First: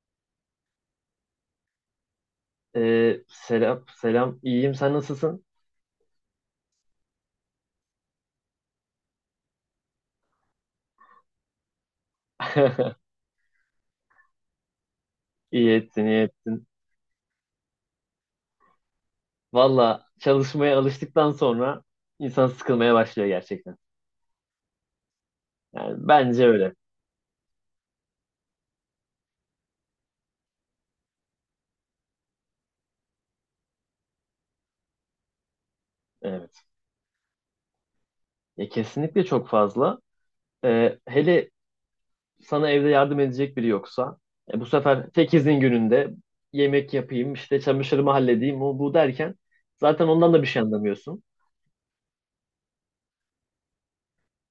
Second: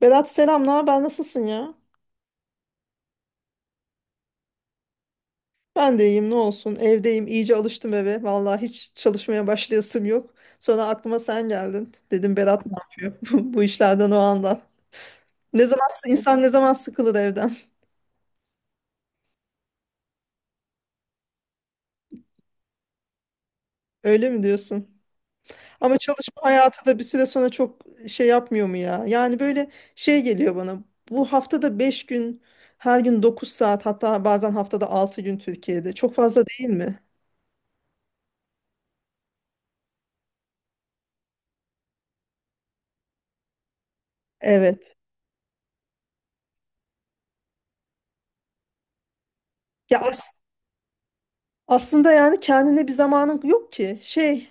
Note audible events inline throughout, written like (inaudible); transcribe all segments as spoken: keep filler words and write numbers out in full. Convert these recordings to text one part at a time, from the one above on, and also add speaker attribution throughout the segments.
Speaker 1: Berat, selam. Ne haber? Nasılsın ya?
Speaker 2: Ee, selam, selam. İyiyim, sen nasılsın?
Speaker 1: Ben de iyiyim, ne olsun. Evdeyim, iyice alıştım eve. Vallahi hiç çalışmaya başlayasım yok. Sonra aklıma sen geldin. Dedim Berat ne
Speaker 2: (laughs)
Speaker 1: yapıyor (laughs) bu bu işlerden o anda. Ne
Speaker 2: İyi
Speaker 1: zaman
Speaker 2: ettin, iyi
Speaker 1: insan ne
Speaker 2: ettin.
Speaker 1: zaman sıkılır evden?
Speaker 2: Valla çalışmaya alıştıktan sonra insan sıkılmaya başlıyor gerçekten.
Speaker 1: (laughs) Öyle mi diyorsun?
Speaker 2: Yani
Speaker 1: Ama çalışma
Speaker 2: bence öyle.
Speaker 1: hayatı da bir süre sonra çok şey yapmıyor mu ya? Yani böyle şey geliyor bana. Bu haftada beş gün, her gün dokuz saat, hatta bazen haftada altı gün Türkiye'de. Çok fazla
Speaker 2: Evet.
Speaker 1: değil mi?
Speaker 2: Ya kesinlikle çok fazla. Ee, hele sana evde yardım edecek biri yoksa, e, bu
Speaker 1: Evet.
Speaker 2: sefer tek izin gününde yemek yapayım, işte çamaşırımı halledeyim, o bu derken
Speaker 1: Ya
Speaker 2: zaten
Speaker 1: as-
Speaker 2: ondan da bir şey anlamıyorsun.
Speaker 1: aslında yani kendine bir zamanın yok ki. Şey,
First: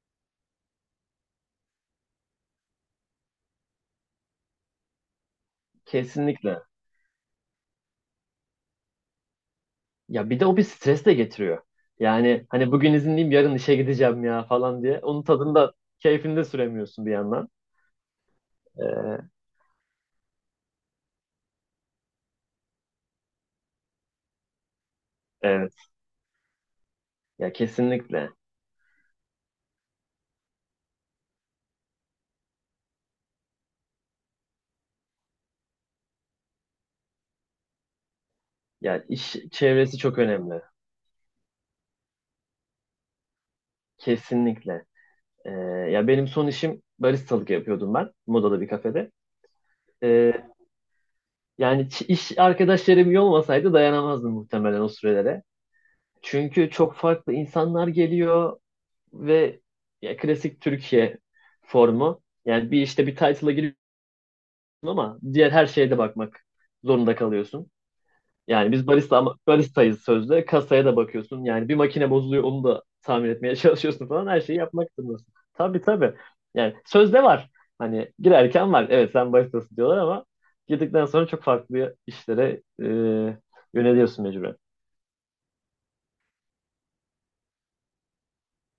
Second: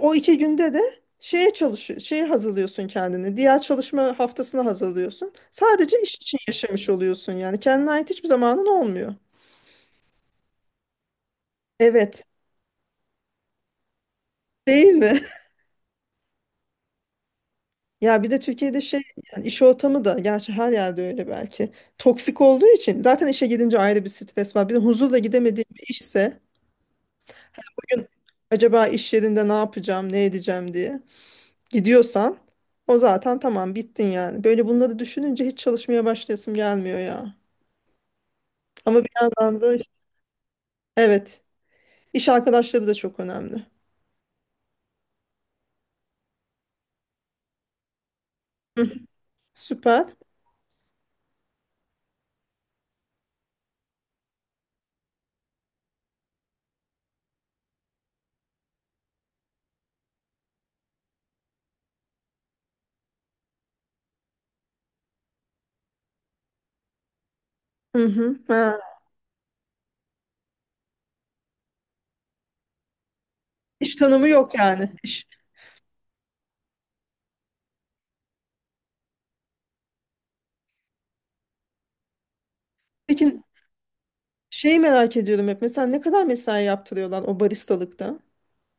Speaker 1: o iki günde de şeye çalışıyor, şeye hazırlıyorsun kendini. Diğer çalışma haftasını hazırlıyorsun. Sadece iş için
Speaker 2: Kesinlikle.
Speaker 1: yaşamış oluyorsun yani. Kendine ait hiçbir zamanın olmuyor.
Speaker 2: Ya bir de o bir stres de getiriyor.
Speaker 1: Evet.
Speaker 2: Yani hani bugün izinliyim yarın işe gideceğim ya falan
Speaker 1: Değil
Speaker 2: diye.
Speaker 1: mi?
Speaker 2: Onun
Speaker 1: (laughs)
Speaker 2: tadında keyfinde süremiyorsun bir yandan.
Speaker 1: Ya bir de Türkiye'de şey,
Speaker 2: Ee,
Speaker 1: yani iş ortamı da gerçi her yerde öyle belki. Toksik olduğu için zaten işe gidince ayrı bir stres var. Bir de huzurla gidemediğin
Speaker 2: evet
Speaker 1: bir işse
Speaker 2: ya
Speaker 1: gün
Speaker 2: kesinlikle.
Speaker 1: acaba iş yerinde ne yapacağım, ne edeceğim diye gidiyorsan o zaten tamam, bittin yani. Böyle bunları düşününce hiç çalışmaya başlayasım gelmiyor ya. Ama
Speaker 2: Ya
Speaker 1: bir
Speaker 2: iş
Speaker 1: yandan da işte-
Speaker 2: çevresi çok önemli.
Speaker 1: evet, iş arkadaşları da çok önemli.
Speaker 2: Kesinlikle. Ee, ya benim son işim baristalık yapıyordum ben. Moda'da bir
Speaker 1: Hı,
Speaker 2: kafede.
Speaker 1: süper.
Speaker 2: Ee, yani ç- iş arkadaşlarım iyi olmasaydı dayanamazdım muhtemelen o sürelere. Çünkü çok farklı insanlar geliyor ve ya klasik Türkiye formu. Yani bir işte bir title'a giriyor ama diğer her şeye de bakmak zorunda kalıyorsun.
Speaker 1: Hı hı.
Speaker 2: Yani
Speaker 1: Ha,
Speaker 2: biz barista ama baristayız sözde. Kasaya da bakıyorsun. Yani bir makine bozuluyor onu da tamir etmeye (laughs)
Speaker 1: iş
Speaker 2: çalışıyorsun falan.
Speaker 1: tanımı
Speaker 2: Her
Speaker 1: yok
Speaker 2: şeyi yapmak
Speaker 1: yani. İş.
Speaker 2: zorundasın. Tabii tabii. Yani sözde var. Hani girerken var. Evet sen baristasın diyorlar ama girdikten sonra çok farklı işlere e,
Speaker 1: Peki,
Speaker 2: yöneliyorsun mecburen.
Speaker 1: şeyi merak ediyorum hep. Mesela ne kadar mesai yaptırıyorlar o baristalıkta?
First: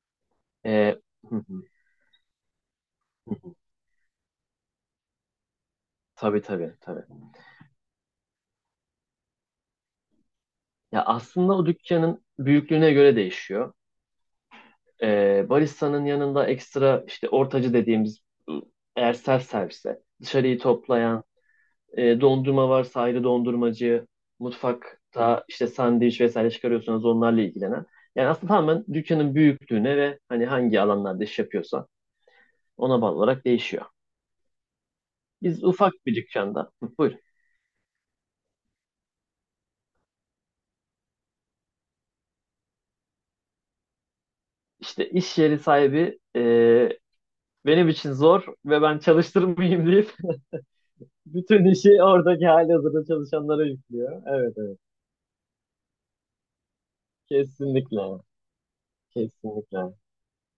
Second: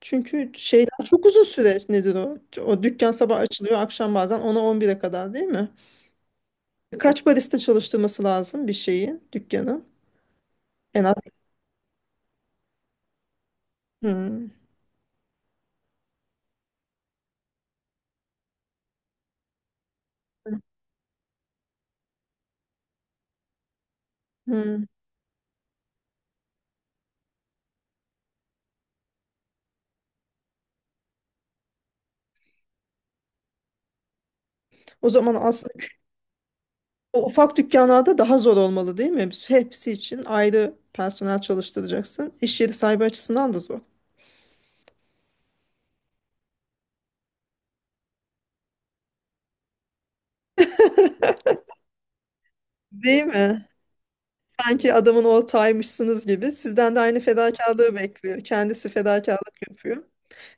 Speaker 1: Çünkü şeyler
Speaker 2: E,
Speaker 1: çok uzun
Speaker 2: (laughs)
Speaker 1: süreç, nedir o? O dükkan sabah açılıyor, akşam bazen ona on 11'e kadar, değil mi?
Speaker 2: Tabii tabii tabii.
Speaker 1: Kaç barista çalıştırması lazım bir şeyin, dükkanın? En
Speaker 2: Ya
Speaker 1: az.
Speaker 2: aslında o dükkanın büyüklüğüne göre değişiyor.
Speaker 1: Hmm,
Speaker 2: Ee, barista'nın yanında ekstra işte ortacı dediğimiz ıı, eğer self servise dışarıyı toplayan e, dondurma varsa ayrı dondurmacı
Speaker 1: hmm.
Speaker 2: mutfakta işte sandviç vesaire çıkarıyorsanız onlarla ilgilenen yani aslında tamamen dükkanın büyüklüğüne ve hani hangi alanlarda iş yapıyorsa ona bağlı olarak değişiyor.
Speaker 1: O zaman
Speaker 2: Biz
Speaker 1: aslında kü-
Speaker 2: ufak bir dükkanda. Hı, buyur.
Speaker 1: o ufak dükkanlarda daha zor olmalı değil mi? Hepsi için ayrı personel çalıştıracaksın. İş yeri sahibi açısından da zor.
Speaker 2: İşte iş yeri sahibi e, benim için zor ve ben çalıştırmayayım deyip (laughs) bütün işi oradaki halihazırda
Speaker 1: Değil
Speaker 2: çalışanlara
Speaker 1: mi?
Speaker 2: yüklüyor. Evet, evet,
Speaker 1: Sanki adamın ortağıymışsınız gibi. Sizden de aynı fedakarlığı
Speaker 2: kesinlikle.
Speaker 1: bekliyor. Kendisi fedakarlık
Speaker 2: Kesinlikle. Hı
Speaker 1: yapıyor.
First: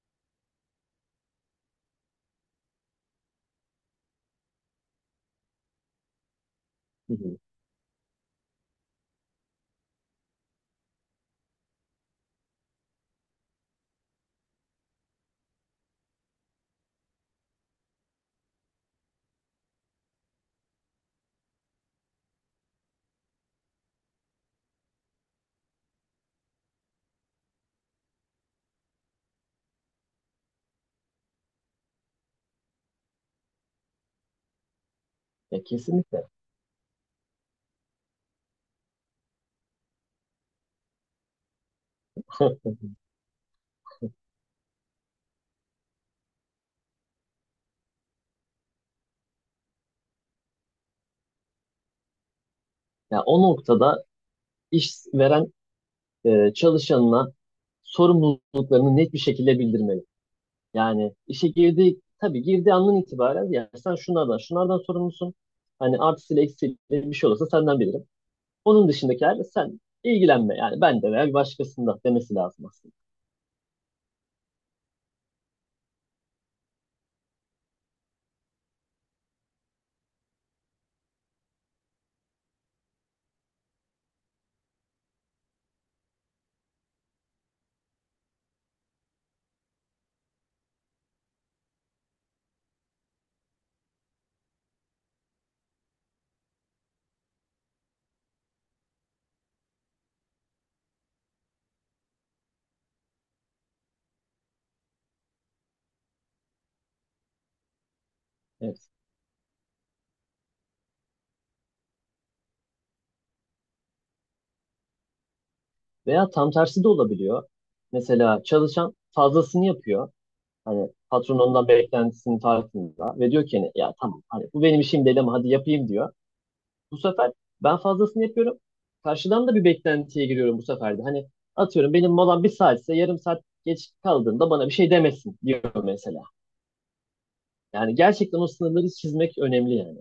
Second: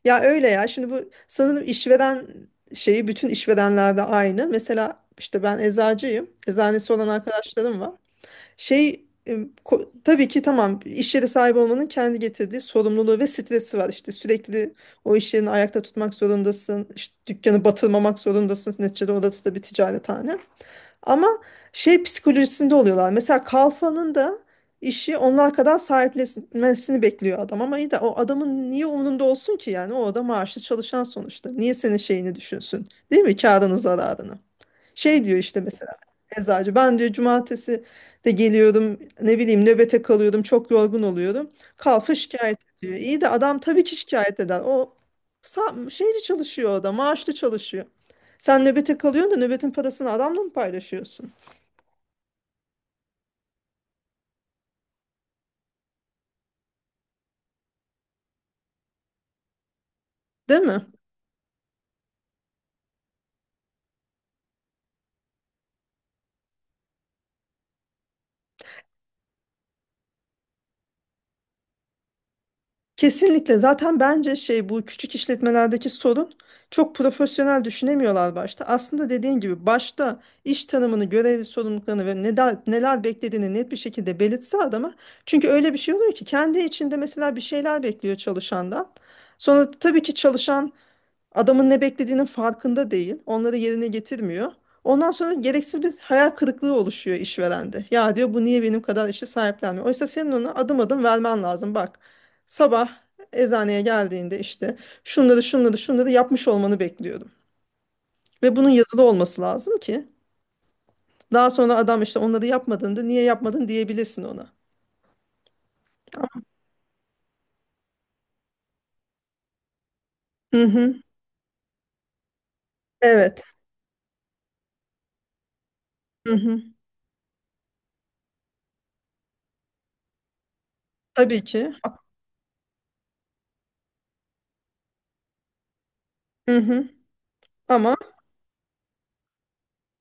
Speaker 1: Ya öyle ya. Şimdi bu sanırım işveren şeyi bütün işverenlerde aynı. Mesela işte ben eczacıyım. Eczanesi olan
Speaker 2: hı.
Speaker 1: arkadaşlarım var. Şey e, ko- tabii ki tamam, iş yeri sahibi olmanın kendi getirdiği sorumluluğu ve stresi var. İşte sürekli o iş yerini ayakta tutmak zorundasın. İşte dükkanı batırmamak zorundasın. Neticede orası da bir ticarethane. Ama şey psikolojisinde oluyorlar. Mesela Kalfa'nın da işi onlar kadar sahiplenmesini bekliyor adam. Ama iyi de o adamın niye umurunda olsun ki yani? O adam maaşlı çalışan sonuçta. Niye senin şeyini düşünsün? Değil mi? Kârını, zararını. Şey diyor işte,
Speaker 2: Ya
Speaker 1: mesela
Speaker 2: kesinlikle.
Speaker 1: eczacı ben diyor, cumartesi de geliyorum, ne bileyim nöbete kalıyorum, çok yorgun oluyorum. Kalfa şikayet ediyor.
Speaker 2: (laughs)
Speaker 1: İyi de adam tabii ki şikayet eder. O sa- şeyli çalışıyor, o da maaşlı çalışıyor. Sen nöbete kalıyorsun da nöbetin parasını adamla mı paylaşıyorsun?
Speaker 2: Ya o noktada işveren e, çalışanına sorumluluklarını net bir şekilde bildirmeli.
Speaker 1: Değil mi?
Speaker 2: Yani işe girdiği tabii girdiği andan itibaren ya sen şunlardan şunlardan sorumlusun. Hani artısıyla eksiğiyle bir şey olursa senden bilirim. Onun dışındakilerle sen ilgilenme. Yani ben de veya bir başkasında demesi lazım aslında.
Speaker 1: Kesinlikle. Zaten bence şey, bu küçük işletmelerdeki sorun çok profesyonel düşünemiyorlar başta. Aslında dediğin gibi başta iş tanımını, görev sorumluluklarını ve neler, neler beklediğini net bir şekilde belirtse adama. Çünkü öyle bir şey oluyor ki kendi içinde mesela bir şeyler bekliyor çalışandan. Sonra tabii ki çalışan adamın ne beklediğinin farkında değil. Onları yerine getirmiyor. Ondan sonra gereksiz bir hayal kırıklığı oluşuyor işverende. Ya diyor, bu niye benim kadar işi sahiplenmiyor? Oysa senin ona adım adım vermen lazım. Bak, sabah eczaneye geldiğinde işte şunları şunları şunları yapmış olmanı bekliyorum. Ve bunun
Speaker 2: Evet.
Speaker 1: yazılı olması lazım ki daha sonra adam işte onları yapmadığında niye yapmadın diyebilirsin ona.
Speaker 2: Veya tam tersi de olabiliyor. Mesela çalışan fazlasını yapıyor.
Speaker 1: Hı
Speaker 2: Hani
Speaker 1: hı.
Speaker 2: patron ondan beklentisinin tartında ve
Speaker 1: Evet.
Speaker 2: diyor ki hani ya tamam hani bu benim işim değil ama hadi yapayım diyor.
Speaker 1: Hı hı.
Speaker 2: Bu sefer ben fazlasını yapıyorum. Karşıdan da bir beklentiye giriyorum bu sefer de. Hani
Speaker 1: Tabii ki.
Speaker 2: atıyorum benim molam bir saatse yarım saat geç kaldığında bana bir şey demesin diyor mesela.
Speaker 1: Hı hı.
Speaker 2: Yani
Speaker 1: Ama
Speaker 2: gerçekten o sınırları çizmek önemli yani.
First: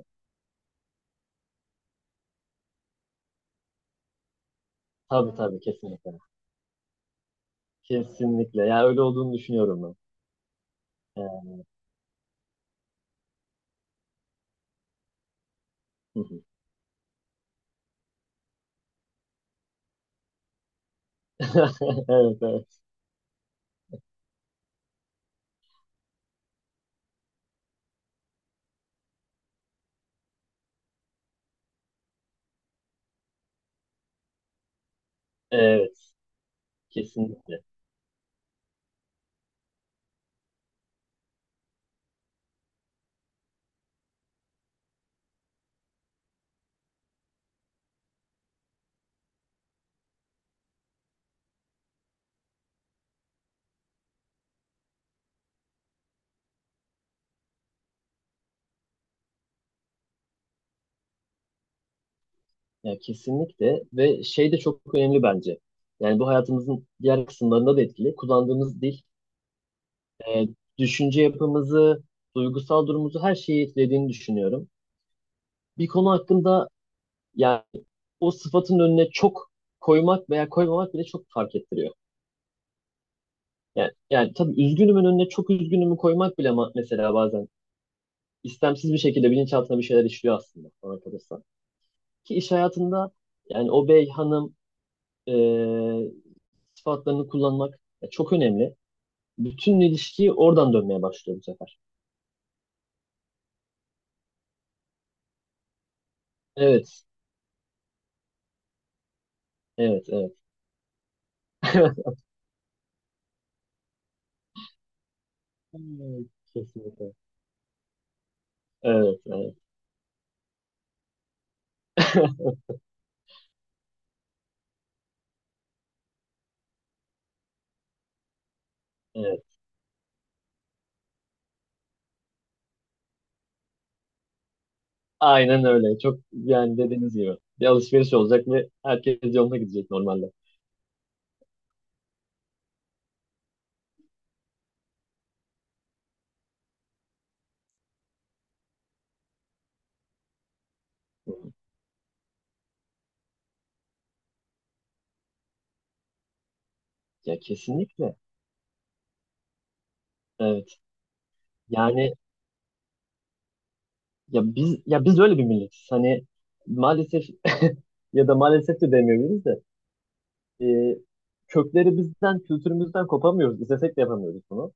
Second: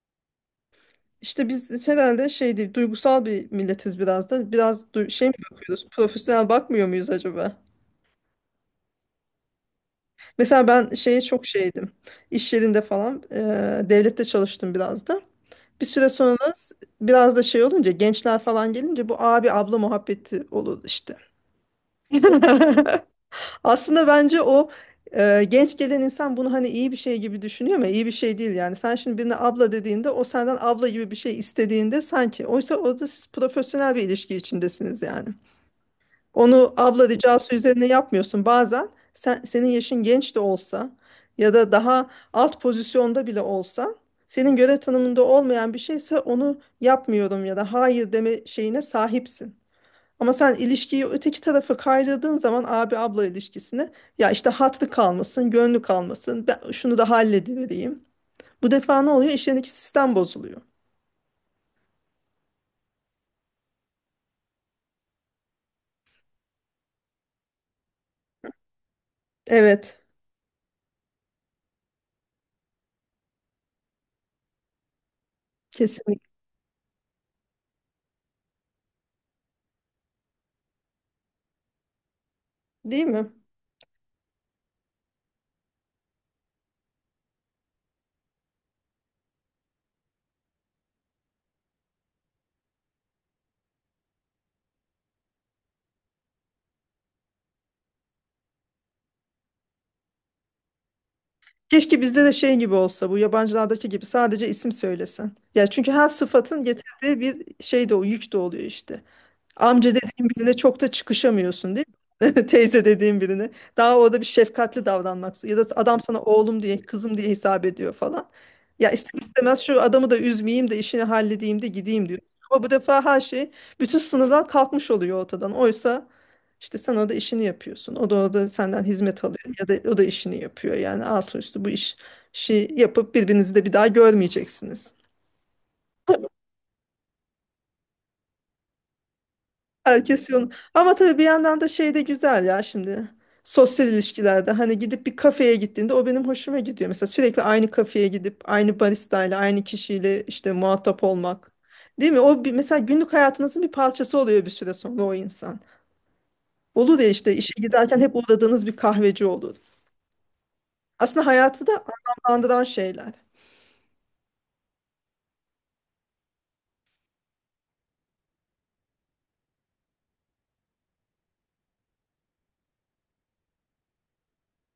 Speaker 1: İşte biz herhalde şey değil, duygusal bir milletiz biraz da. Biraz du- şey
Speaker 2: Tabii.
Speaker 1: mi
Speaker 2: Hmm. Tabii
Speaker 1: bakıyoruz,
Speaker 2: kesinlikle.
Speaker 1: profesyonel bakmıyor muyuz acaba?
Speaker 2: Kesinlikle. Ya öyle olduğunu düşünüyorum ben.
Speaker 1: Mesela ben şeye çok
Speaker 2: Ee,
Speaker 1: şeydim. İş yerinde falan, e, devlette çalıştım biraz da. Bir süre sonra biraz da şey olunca, gençler falan gelince bu abi abla muhabbeti olur işte.
Speaker 2: (laughs) Evet,
Speaker 1: (laughs)
Speaker 2: evet.
Speaker 1: Aslında bence o e, genç gelen insan bunu hani iyi bir şey gibi düşünüyor ama iyi bir şey değil yani. Sen şimdi birine abla dediğinde o senden abla gibi bir şey istediğinde sanki. Oysa orada siz profesyonel bir ilişki içindesiniz yani.
Speaker 2: Evet.
Speaker 1: Onu abla ricası
Speaker 2: Kesinlikle.
Speaker 1: üzerine yapmıyorsun. Bazen sen, senin yaşın genç de olsa ya da daha alt pozisyonda bile olsa senin görev tanımında olmayan bir şeyse onu yapmıyorum ya da hayır deme şeyine sahipsin. Ama sen ilişkiyi öteki tarafa kaydırdığın zaman abi abla ilişkisini, ya işte hatlı kalmasın, gönlü kalmasın, ben şunu da halledivereyim. Bu defa ne oluyor? İşlerindeki sistem bozuluyor.
Speaker 2: Ya kesinlikle ve şey de çok önemli bence. Yani bu hayatımızın diğer kısımlarında da etkili. Kullandığımız dil,
Speaker 1: Evet,
Speaker 2: e, düşünce yapımızı, duygusal durumumuzu her şeyi etkilediğini düşünüyorum. Bir konu
Speaker 1: kesinlikle.
Speaker 2: hakkında yani o sıfatın önüne çok koymak veya koymamak bile çok fark ettiriyor.
Speaker 1: Değil mi?
Speaker 2: Yani, yani tabii üzgünümün önüne çok üzgünümü koymak bile ma- mesela bazen istemsiz bir şekilde bilinçaltına bir şeyler işliyor aslında bana kalırsa. Ki iş hayatında yani o bey, hanım, e, sıfatlarını kullanmak e, çok önemli. Bütün ilişkiyi oradan dönmeye başlıyor bu sefer.
Speaker 1: Keşke bizde de şey gibi olsa, bu yabancılardaki gibi sadece isim söylesen. Ya çünkü her sıfatın
Speaker 2: Evet,
Speaker 1: getirdiği bir şey de o yük de oluyor işte. Amca
Speaker 2: evet,
Speaker 1: dediğin
Speaker 2: evet.
Speaker 1: birine çok da çıkışamıyorsun, değil
Speaker 2: (laughs)
Speaker 1: mi? (laughs) Teyze dediğin birine. Daha orada bir şefkatli davranmak. Ya da adam sana
Speaker 2: Hmm.
Speaker 1: oğlum diye,
Speaker 2: Kesinlikle.
Speaker 1: kızım diye hesap ediyor falan. Ya ister
Speaker 2: Evet, evet,
Speaker 1: istemez şu adamı da üzmeyeyim de işini halledeyim de gideyim diyor.
Speaker 2: (laughs)
Speaker 1: Ama bu defa her şey, bütün sınırlar kalkmış oluyor ortadan. Oysa işte sen orada işini yapıyorsun. O da orada senden hizmet
Speaker 2: evet.
Speaker 1: alıyor. Ya da o da işini yapıyor. Yani altı üstü bu iş, işi yapıp birbirinizi de bir daha görmeyeceksiniz.
Speaker 2: Aynen öyle. Çok yani dediğiniz gibi. Bir alışveriş olacak ve herkes yoluna gidecek normalde.
Speaker 1: Herkes yolunu. Ama tabii bir yandan da şey de güzel ya şimdi. Sosyal ilişkilerde hani gidip bir kafeye gittiğinde o benim hoşuma gidiyor. Mesela sürekli aynı kafeye gidip aynı baristayla aynı kişiyle işte muhatap
Speaker 2: Hı.
Speaker 1: olmak. Değil mi? O bir, mesela günlük hayatınızın bir parçası oluyor bir süre sonra o insan. Olur ya işte
Speaker 2: Ya
Speaker 1: işe giderken hep
Speaker 2: kesinlikle.
Speaker 1: uğradığınız bir kahveci olur.
Speaker 2: Evet.
Speaker 1: Aslında hayatı da
Speaker 2: Yani
Speaker 1: anlamlandıran şeyler.
Speaker 2: ya biz ya biz öyle bir milletiz. Hani maalesef (laughs) ya da maalesef de demeyebiliriz de e, kökleri bizden, kültürümüzden kopamıyoruz. İstesek de yapamıyoruz bunu.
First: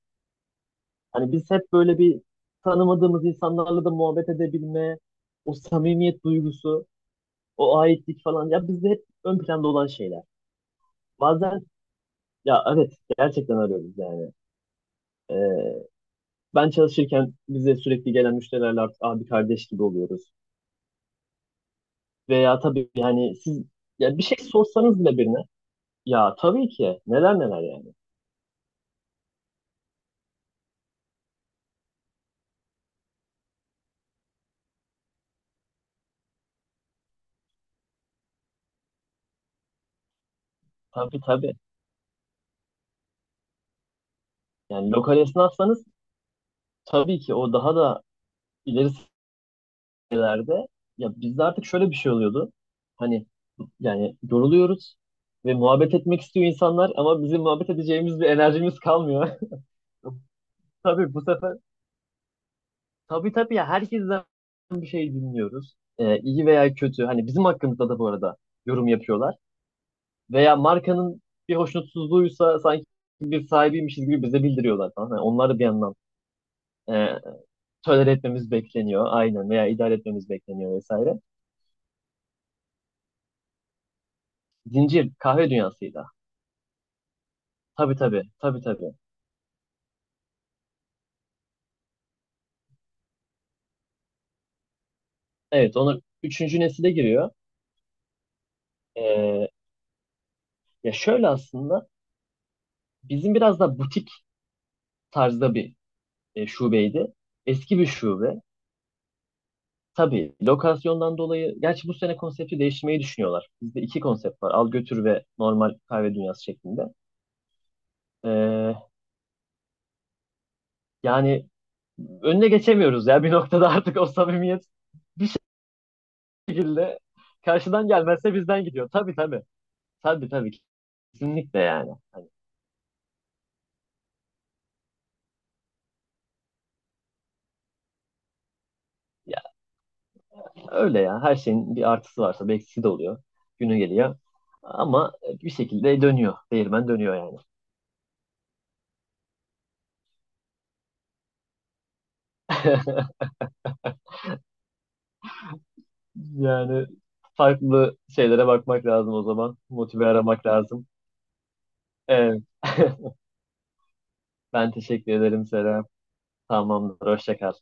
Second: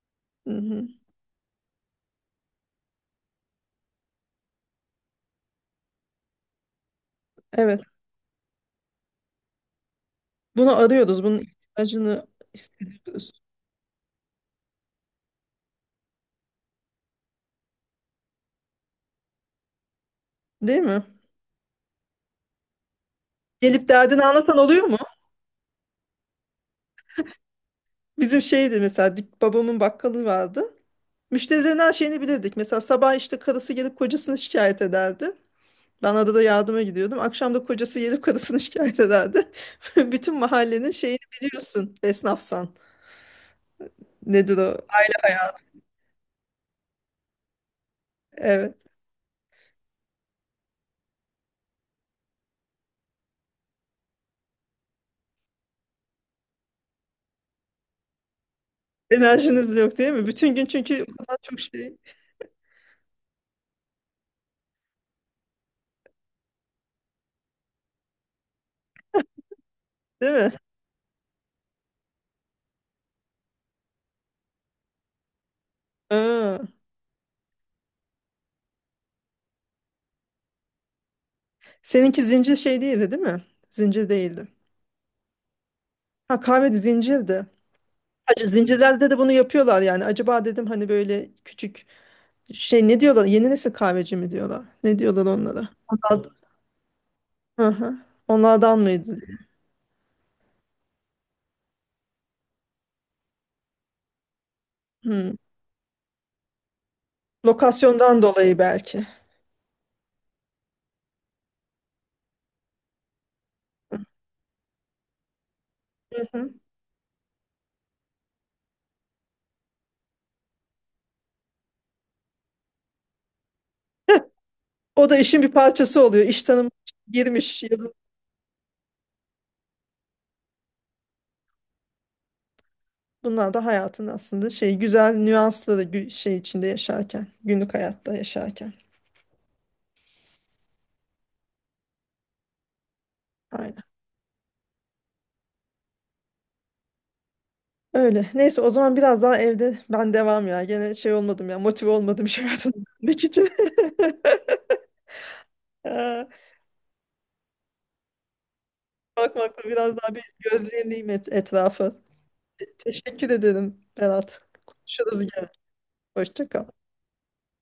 Speaker 1: Hı-hı.
Speaker 2: Hani biz hep böyle bir tanımadığımız insanlarla da muhabbet edebilme, o samimiyet duygusu, o
Speaker 1: Evet.
Speaker 2: aitlik falan. Ya bizde hep ön planda olan şeyler.
Speaker 1: Bunu arıyoruz. Bunun
Speaker 2: Bazen
Speaker 1: ihtiyacını
Speaker 2: ya evet
Speaker 1: hissediyoruz.
Speaker 2: gerçekten arıyoruz yani. Ee, ben çalışırken bize sürekli gelen müşterilerle artık abi kardeş gibi oluyoruz.
Speaker 1: Değil mi?
Speaker 2: Veya tabii yani siz
Speaker 1: Gelip
Speaker 2: ya bir
Speaker 1: derdini
Speaker 2: şey
Speaker 1: anlatan oluyor mu?
Speaker 2: sorsanız bile birine ya tabii ki neler neler yani.
Speaker 1: Bizim şeydi mesela dük- babamın bakkalı vardı. Müşterilerin her şeyini bilirdik. Mesela sabah işte karısı gelip kocasını şikayet ederdi. Ben adada yardıma gidiyordum. Akşam da kocası gelip karısını (laughs) şikayet ederdi. (laughs) Bütün mahallenin şeyini
Speaker 2: Tabii tabii.
Speaker 1: biliyorsun esnafsan. Nedir o?
Speaker 2: Yani
Speaker 1: Aile
Speaker 2: lokal
Speaker 1: hayatı.
Speaker 2: esnafsanız tabii ki o daha da
Speaker 1: Evet.
Speaker 2: ileri ülkelerde ya bizde artık şöyle bir şey oluyordu. Hani yani yoruluyoruz ve muhabbet etmek istiyor insanlar ama bizim muhabbet edeceğimiz bir enerjimiz kalmıyor.
Speaker 1: Enerjiniz yok değil mi? Bütün gün
Speaker 2: (laughs)
Speaker 1: çünkü
Speaker 2: Tabii bu
Speaker 1: o kadar
Speaker 2: sefer
Speaker 1: çok şey.
Speaker 2: tabii tabii ya herkesten bir şey dinliyoruz. Ee, iyi veya kötü. Hani bizim hakkımızda da bu arada yorum yapıyorlar.
Speaker 1: Değil mi?
Speaker 2: Veya markanın bir hoşnutsuzluğuysa sanki bir sahibiymişiz gibi bize bildiriyorlar falan. Yani onlar da bir yandan
Speaker 1: Aa.
Speaker 2: e, tolere etmemiz bekleniyor. Aynen veya idare etmemiz bekleniyor vesaire.
Speaker 1: Seninki zincir şey değildi değil mi? Zincir değildi.
Speaker 2: Zincir kahve dünyasıydı.
Speaker 1: Ha, kahve zincirdi.
Speaker 2: Tabii tabii.
Speaker 1: Acı
Speaker 2: Tabii tabii.
Speaker 1: zincirlerde de bunu yapıyorlar yani. Acaba dedim hani böyle küçük şey, ne diyorlar? Yeni nesil kahveci mi diyorlar? Ne diyorlar onlara?
Speaker 2: Evet onlar
Speaker 1: Onlardan,
Speaker 2: üçüncü nesile giriyor.
Speaker 1: hı hı. Onlardan mıydı? Diye.
Speaker 2: Ee, ya şöyle aslında bizim biraz da butik
Speaker 1: Hı.
Speaker 2: tarzda bir e, şubeydi. Eski bir
Speaker 1: Lokasyondan
Speaker 2: şube.
Speaker 1: dolayı belki.
Speaker 2: Tabii lokasyondan dolayı gerçi bu sene konsepti değiştirmeyi düşünüyorlar. Bizde iki konsept var. Al götür ve normal kahve
Speaker 1: Hı
Speaker 2: dünyası
Speaker 1: hı.
Speaker 2: şeklinde. Ee, yani önüne geçemiyoruz ya (laughs) bir noktada artık o samimiyet
Speaker 1: O da
Speaker 2: bir
Speaker 1: işin bir parçası oluyor. İş tanımı
Speaker 2: şekilde
Speaker 1: girmiş.
Speaker 2: karşıdan
Speaker 1: yazı-
Speaker 2: gelmezse bizden gidiyor. Tabii tabii. Tabii tabii. Kesinlikle yani. Hani
Speaker 1: Bunlar da hayatın aslında şey güzel nüansları, gü- şey içinde yaşarken, günlük hayatta yaşarken.
Speaker 2: öyle ya. Her şeyin bir artısı varsa bir eksisi de oluyor. Günü
Speaker 1: Aynen.
Speaker 2: geliyor. Ama bir şekilde dönüyor. Değirmen dönüyor yani.
Speaker 1: Öyle. Neyse, o zaman biraz daha evde ben devam ya. Gene şey olmadım ya. Motive olmadım (laughs) şey hayatını
Speaker 2: (laughs)
Speaker 1: için. (laughs) Ee,
Speaker 2: Yani farklı şeylere bakmak lazım o zaman.
Speaker 1: Bakmakla biraz
Speaker 2: Motive
Speaker 1: daha bir
Speaker 2: aramak lazım.
Speaker 1: gözleyeyim et, etrafı.
Speaker 2: Evet. (laughs)
Speaker 1: Teşekkür ederim, Berat.
Speaker 2: Ben teşekkür
Speaker 1: Konuşuruz
Speaker 2: ederim
Speaker 1: gene.
Speaker 2: Serap.
Speaker 1: Hoşça kal.
Speaker 2: Tamamdır. Hoşça kal.